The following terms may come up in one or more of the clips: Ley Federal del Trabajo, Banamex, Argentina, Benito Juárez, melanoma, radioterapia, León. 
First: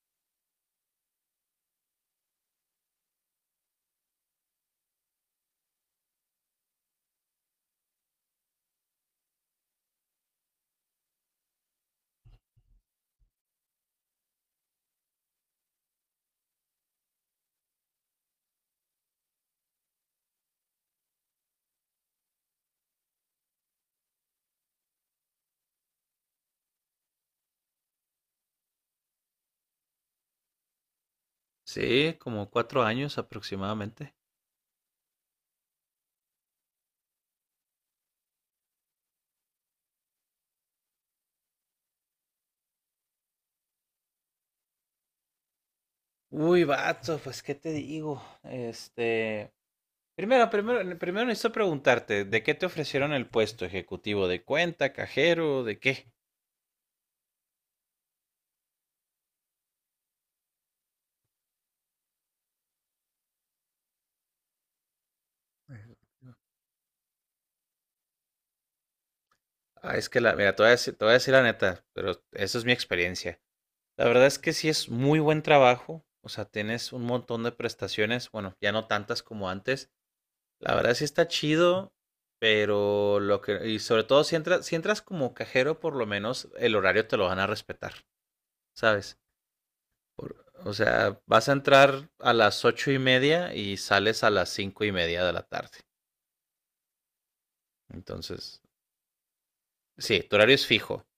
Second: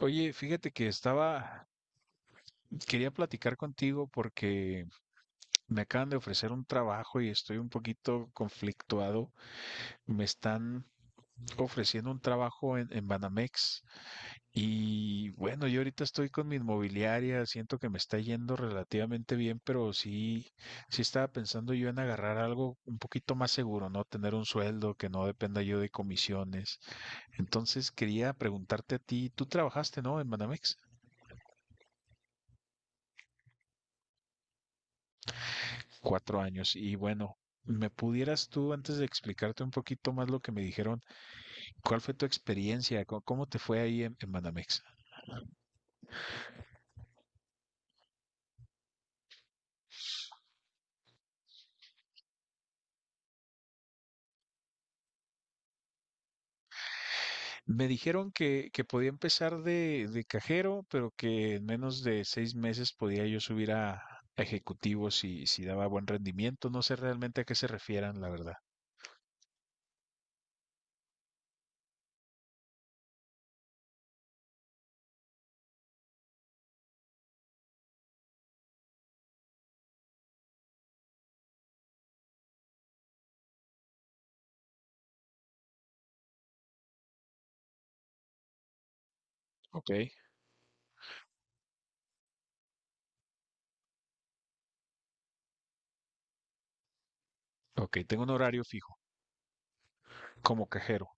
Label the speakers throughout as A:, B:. A: Oye, fíjate que quería platicar contigo porque me acaban de ofrecer un trabajo y estoy un poquito conflictuado. Me están ofreciendo un trabajo en Banamex y bueno, yo ahorita estoy con mi inmobiliaria, siento que me está yendo relativamente bien, pero sí estaba pensando yo en agarrar algo un poquito más seguro, ¿no? Tener un sueldo que no dependa yo de comisiones. Entonces quería preguntarte a ti, ¿tú trabajaste, no, en Banamex?
B: Sí, como 4 años aproximadamente.
A: 4 años. Y bueno, ¿me pudieras tú, antes de explicarte un poquito más lo que me dijeron, cuál fue tu experiencia? ¿Cómo te fue ahí en Banamex?
B: Uy, vato, pues qué te digo. Primero necesito preguntarte, ¿de qué te ofrecieron el puesto ejecutivo? ¿De cuenta, cajero, de qué?
A: Me dijeron que podía empezar de cajero, pero que en menos de 6 meses podía yo subir a ejecutivo si daba buen rendimiento. No sé realmente a qué se refieran, la verdad.
B: Ah, es que mira, te voy a decir la neta, pero eso es mi experiencia. La verdad es que sí es muy buen trabajo, o sea, tienes un montón de prestaciones, bueno, ya no tantas como antes. La verdad sí está chido, pero y sobre todo si entras como cajero, por lo menos el horario te lo van a respetar, ¿sabes?
A: Ok.
B: O sea, vas a entrar a las 8:30 y sales a las 5:30 de la tarde.
A: Ok, tengo un
B: Entonces,
A: horario fijo
B: sí, tu horario es
A: como
B: fijo.
A: cajero.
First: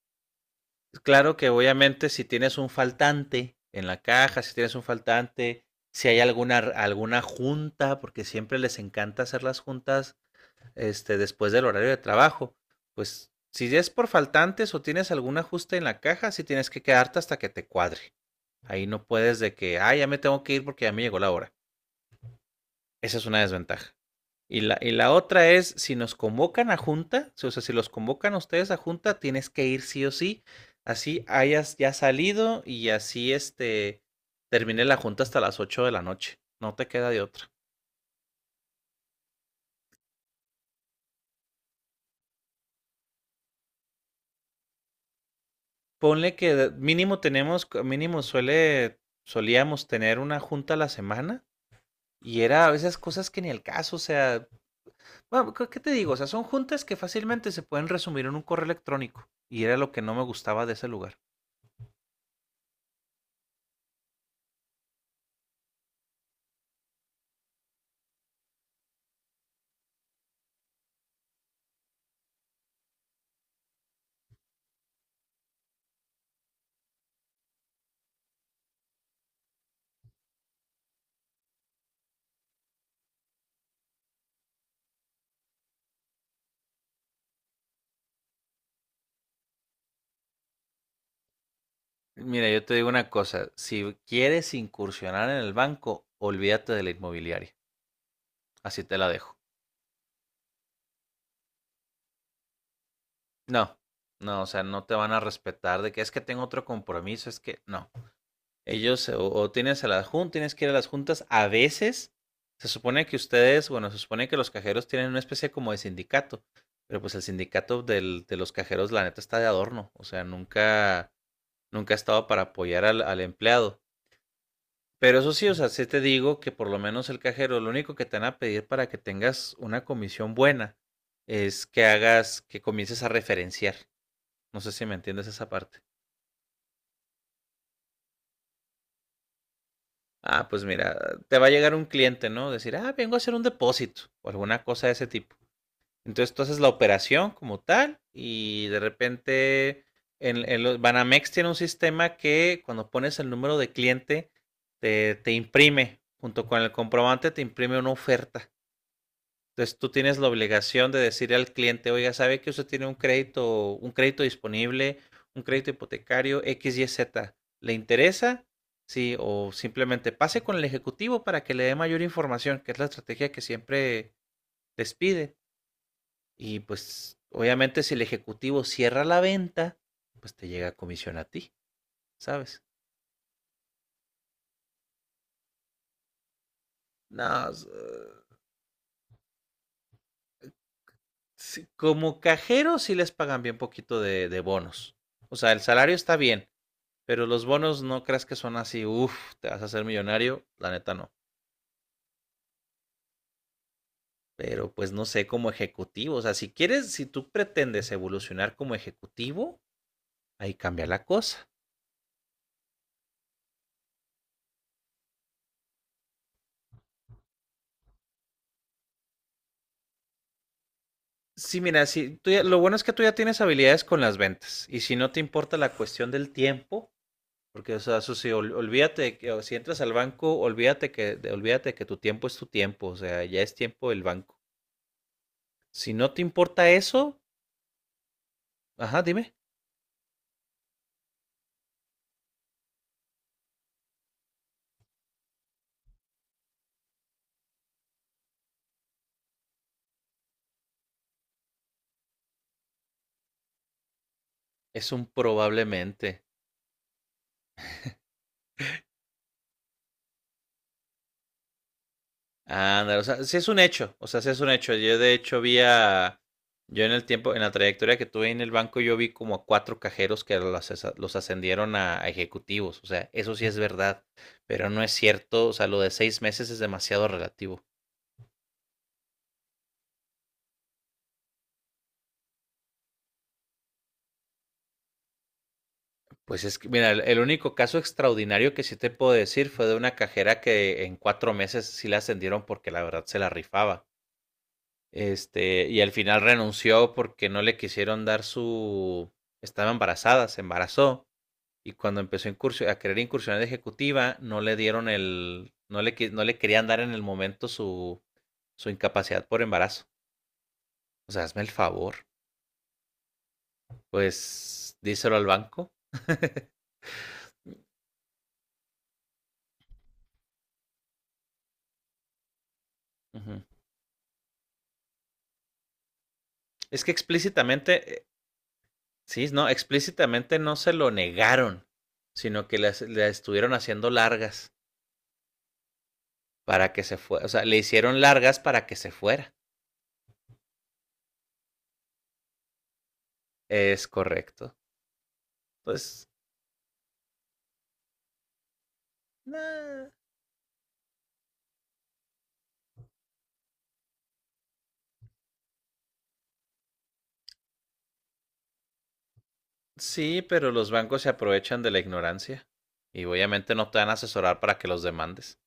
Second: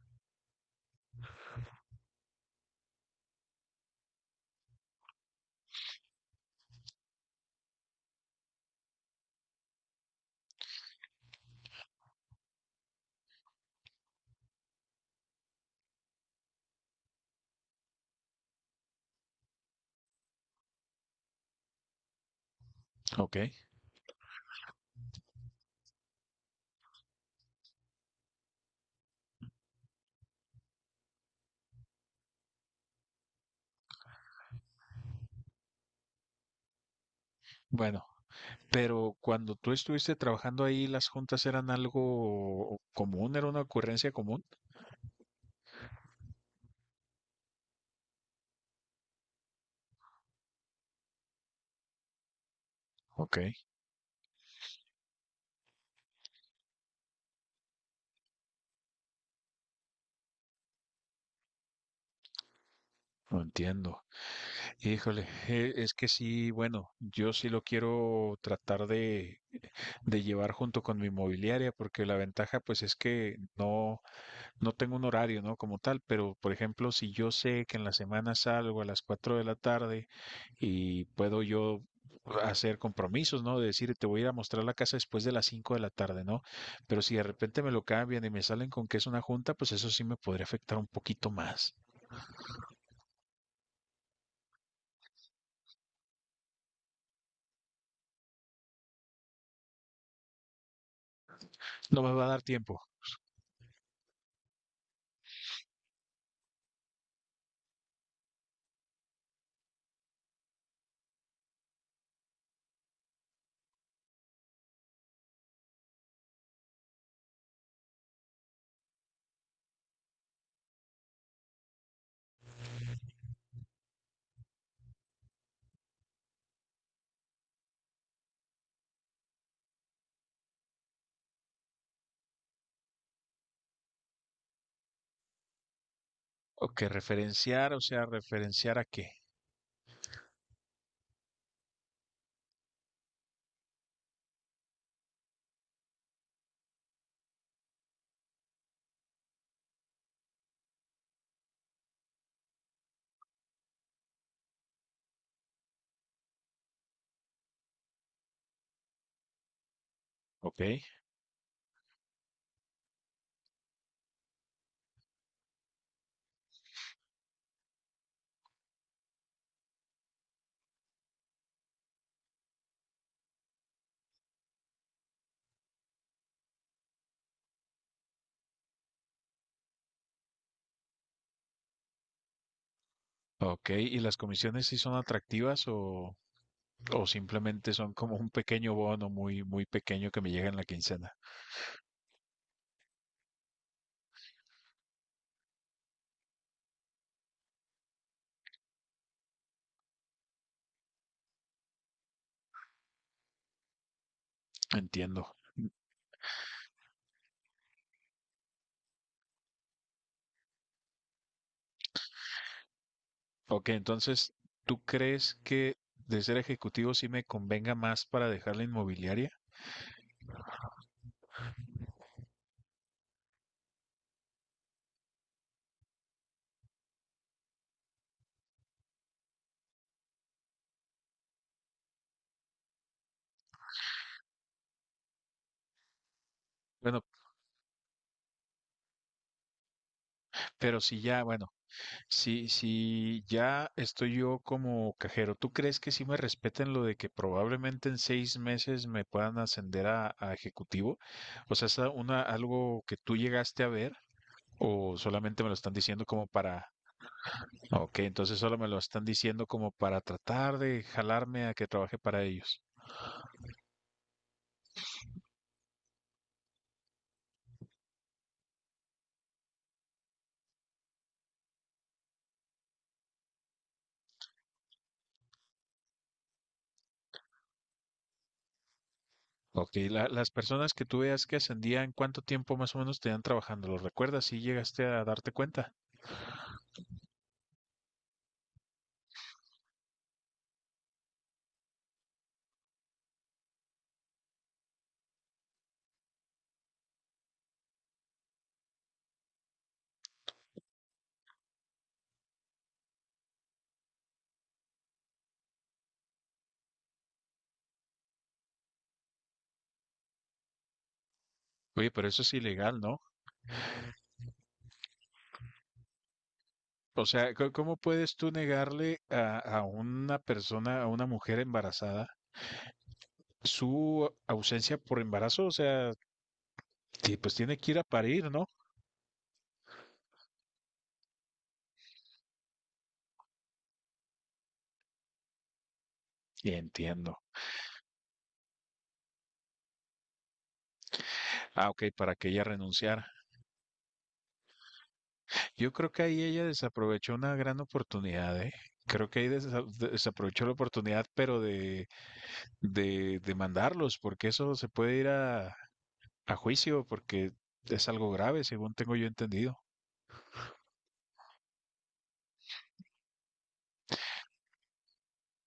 B: Claro que obviamente si tienes un faltante en la caja, si hay alguna junta, porque siempre les encanta hacer las juntas después del horario de trabajo. Pues si es por faltantes o tienes algún ajuste en la caja, sí tienes que quedarte hasta que te cuadre. Ahí no puedes de que, ah, ya me tengo que ir porque ya me llegó la hora. Esa es
A: Ok.
B: una desventaja. Y la otra es, si nos convocan a junta, o sea, si los convocan a ustedes a junta, tienes que ir sí o sí. Así hayas ya salido y así termine la junta hasta las 8 de la noche. No te queda de otra.
A: Bueno, pero cuando tú estuviste trabajando ahí, ¿las juntas eran algo común? ¿Era una ocurrencia común?
B: Ponle que mínimo solíamos tener una junta a la semana y era a veces cosas
A: Ok,
B: que ni el caso. O sea, bueno, ¿qué te digo? O sea, son juntas que fácilmente se pueden resumir en un correo electrónico y era lo que no me gustaba de ese lugar.
A: lo entiendo. Híjole, es que sí, bueno, yo sí lo quiero tratar de llevar junto con mi inmobiliaria, porque la ventaja pues es que no, no tengo un horario, ¿no? Como tal, pero por ejemplo, si yo sé que en la semana salgo a las 4 de la tarde y puedo yo hacer compromisos, ¿no? De decir, te voy a ir a mostrar la casa después de las 5 de la tarde, ¿no? Pero si de repente me lo cambian y me salen con que es una junta, pues eso sí me podría afectar un poquito más.
B: Mira, yo te digo una cosa, si quieres incursionar en el banco, olvídate de la inmobiliaria, así te la dejo.
A: No me va a dar tiempo.
B: No, no, o sea, no te van a respetar de que es que tengo otro compromiso, es que no. Ellos o tienes a las juntas, tienes que ir a las juntas. A veces se supone que los cajeros tienen una especie como de sindicato, pero pues el sindicato de los cajeros, la neta, está de adorno. O sea, nunca, nunca ha estado para apoyar al empleado. Pero eso sí, o sea, sí te digo que por lo menos el cajero, lo único que te van a pedir para que tengas una comisión buena es que que comiences a referenciar. No sé si me entiendes esa parte.
A: Ok, referenciar, o sea, referenciar a qué.
B: Ah, pues mira, te va a llegar un cliente, ¿no? Decir, ah, vengo a hacer un depósito o alguna cosa de ese tipo. Entonces tú haces la operación como tal y de repente Banamex tiene un sistema que cuando pones el número de cliente te imprime, junto con el comprobante te imprime una oferta. Entonces tú tienes la
A: Ok,
B: obligación de decirle al cliente, oiga, sabe que usted tiene un crédito disponible, un crédito hipotecario X, Y, Z. ¿Le interesa? Sí, o simplemente pase con el ejecutivo para que le dé mayor información, que es la estrategia que siempre les pide. Y pues obviamente si el ejecutivo cierra la venta, pues te llega a comisión a ti, ¿sabes?
A: ok. ¿Y las comisiones sí son atractivas o
B: No,
A: simplemente son como un pequeño bono muy pequeño que me llega en la quincena?
B: sí, como cajero sí les pagan bien poquito de bonos. O sea, el salario está bien. Pero los bonos no creas que son así, uff, te vas a hacer millonario, la neta no. Pero pues no
A: Entiendo.
B: sé, como ejecutivo, o sea, si quieres, si tú pretendes evolucionar como ejecutivo, ahí cambia la cosa.
A: Ok, entonces, ¿tú crees que de ser ejecutivo sí me convenga más para dejar la inmobiliaria?
B: Sí, mira, si tú ya- lo bueno es que tú ya tienes habilidades con las ventas y si no te importa la cuestión del tiempo, porque o sea, eso sí, olvídate que o si entras al banco, olvídate que tu tiempo es tu tiempo, o sea, ya es tiempo del banco. Si no te importa
A: Bueno,
B: eso, ajá, dime,
A: pero si ya, bueno. Si ya estoy yo como cajero, ¿tú crees que sí me respeten lo de que probablemente en 6 meses me puedan ascender a ejecutivo? O sea, ¿es a- una, algo que tú llegaste a ver
B: es
A: o
B: un
A: solamente me lo están diciendo
B: probablemente.
A: como para... ah, Ok, entonces solo me lo están diciendo como para tratar de jalarme a que trabaje para ellos.
B: Ándale, o sea, sí es un hecho, o sea, sí es un hecho. Yo de hecho yo en el tiempo, en la trayectoria que tuve en el banco, yo vi como a cuatro cajeros que los ascendieron a ejecutivos, o sea, eso sí es verdad, pero no es cierto, o sea, lo de 6 meses es demasiado relativo.
A: Ok, la- las personas que tú veas que ascendían, ¿cuánto tiempo más o menos tenían trabajando? ¿Lo recuerdas? Si llegaste a darte cuenta.
B: Pues es que, mira, el único caso extraordinario que sí te puedo decir fue de una cajera que en 4 meses sí la ascendieron porque la verdad se la rifaba. Y al final renunció porque no le quisieron dar su, estaba embarazada, se embarazó y cuando empezó a querer incursionar de ejecutiva, no le dieron el, no le, qui- no le querían dar en el momento su incapacidad por embarazo. O sea, hazme el
A: Oye,
B: favor.
A: pero eso es ilegal, ¿no?
B: Pues díselo al banco.
A: O sea, co- ¿cómo puedes tú negarle a una persona, a una mujer embarazada,
B: Ujú.
A: su ausencia por embarazo? O sea,
B: Es que
A: ti- pues tiene que ir a
B: explícitamente,
A: parir, ¿no?
B: sí, no, explícitamente no se lo negaron, sino que le estuvieron haciendo largas
A: Y
B: para que se
A: entiendo.
B: fuera. O sea, le hicieron largas para que se fuera.
A: Ah, ok, para que ella renunciara.
B: Es correcto.
A: Yo creo que
B: Pues,
A: ahí ella desaprovechó una gran oportunidad, ¿eh? Creo que ahí desa-
B: nah,
A: desaprovechó la oportunidad, pero de mandarlos, porque eso se puede ir a juicio, porque es algo grave, según tengo yo entendido.
B: sí, pero los bancos se aprovechan de la ignorancia y obviamente no te van a asesorar para que los demandes.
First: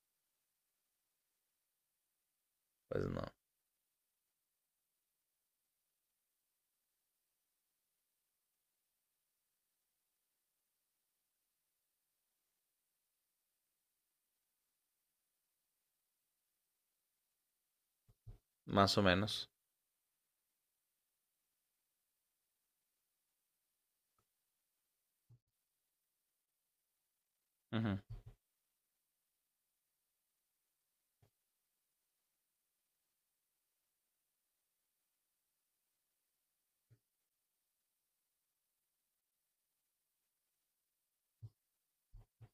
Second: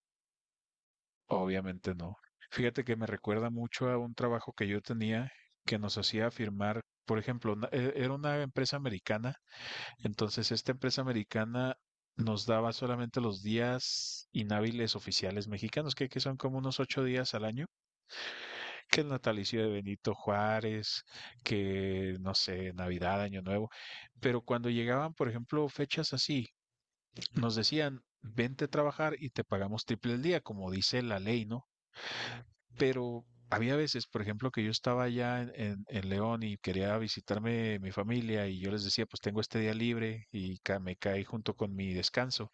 A: Obviamente no. Fíjate que
B: Pues
A: me
B: no,
A: recuerda mucho a un trabajo que yo tenía que nos hacía firmar, por ejemplo, una- e- era una empresa americana, entonces esta empresa americana nos daba solamente los días inhábiles oficiales mexicanos, que son como unos 8 días al año,
B: más o
A: que el
B: menos.
A: natalicio de Benito Juárez, que no sé, Navidad, Año Nuevo, pero cuando llegaban, por ejemplo, fechas así, nos
B: Ujú,
A: decían, vente a trabajar y te pagamos triple el día, como dice la ley, ¿no? Pero había veces, por ejemplo, que yo estaba allá en León y quería visitarme mi familia y yo les decía, pues tengo este día libre y ca- me caí junto con mi descanso.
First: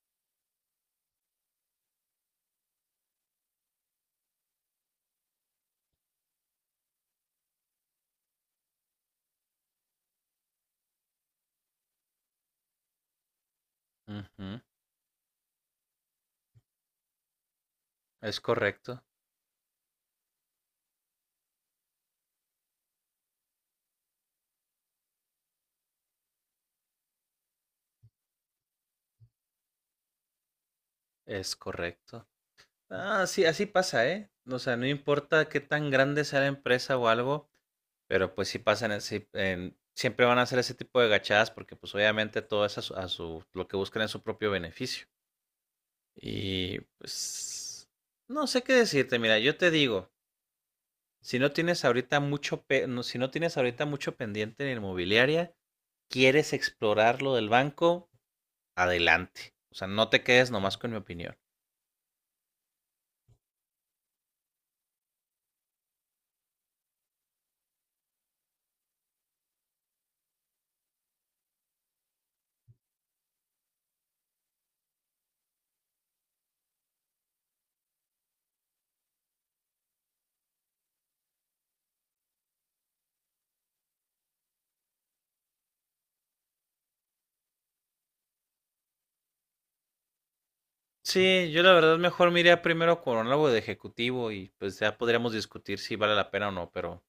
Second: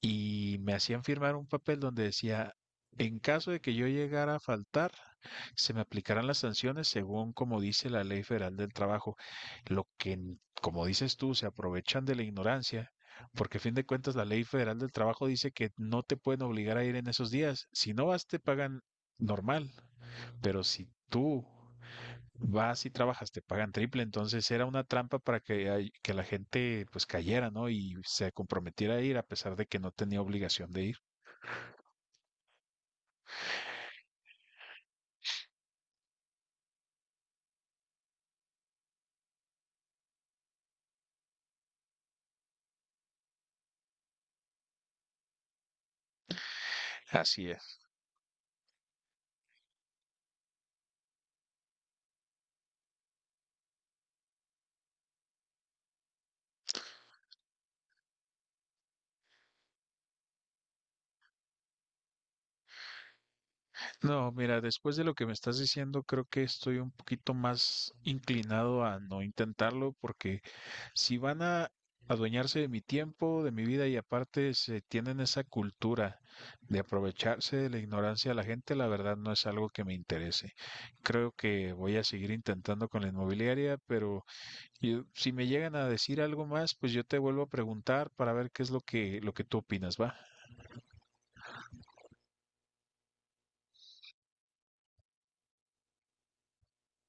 A: Y me hacían firmar un papel donde decía, en caso de que yo llegara a faltar, se me aplicarán las sanciones según como dice la Ley Federal del Trabajo. Lo que, n- como dices tú, se aprovechan de la ignorancia. Porque a fin de cuentas la Ley
B: ujú.
A: Federal del Trabajo dice que no te pueden obligar a ir en esos días. Si no vas, te
B: Es
A: pagan
B: correcto,
A: normal pero si tú vas y trabajas, te pagan triple, entonces era una trampa para que, hay- que la gente pues cayera, ¿no? Y se comprometiera a ir a pesar de que no tenía obligación de ir.
B: es correcto. Ah, sí, así pasa, ¿eh? O sea, no importa qué tan grande sea la empresa o algo, pero pues sí pasan, así, siempre van a hacer ese tipo de gachadas porque pues obviamente todo es lo que buscan es su propio beneficio. Y
A: Así es.
B: pues, no sé qué decirte, mira, yo te digo. Si no tienes ahorita mucho pendiente en inmobiliaria, quieres explorar lo del banco, adelante. O sea, no te quedes nomás con mi opinión.
A: No, mira, después de lo que me estás diciendo, creo que estoy un poquito más inclinado a no intentarlo porque si van a adueñarse de mi tiempo, de mi vida y aparte se tienen esa cultura de aprovecharse de la ignorancia de la gente, la verdad no es algo que me interese. Creo que voy a seguir intentando con la inmobiliaria, pero yo- si me llegan a decir algo más, pues yo te vuelvo a preguntar para ver qué es lo que tú opinas, ¿va?
B: Sí, yo la verdad mejor me iría primero con algo de ejecutivo y pues ya podríamos discutir si vale la pena o no, pero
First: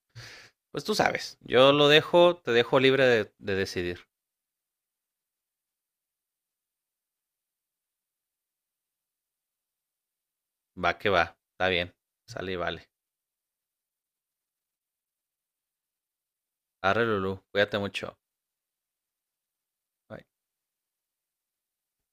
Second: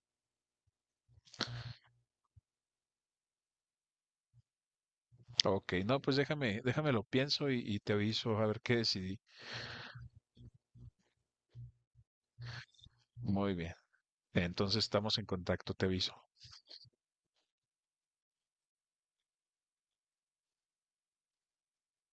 B: pues tú sabes, te dejo libre de decidir.
A: Ok, no, pues déjame, déjame lo pienso y te aviso a ver qué decidí.
B: Va que va, está bien, sale y vale.
A: Muy bien. Entonces estamos en contacto, te aviso.
B: Arre Lulú, cuídate mucho. Bye.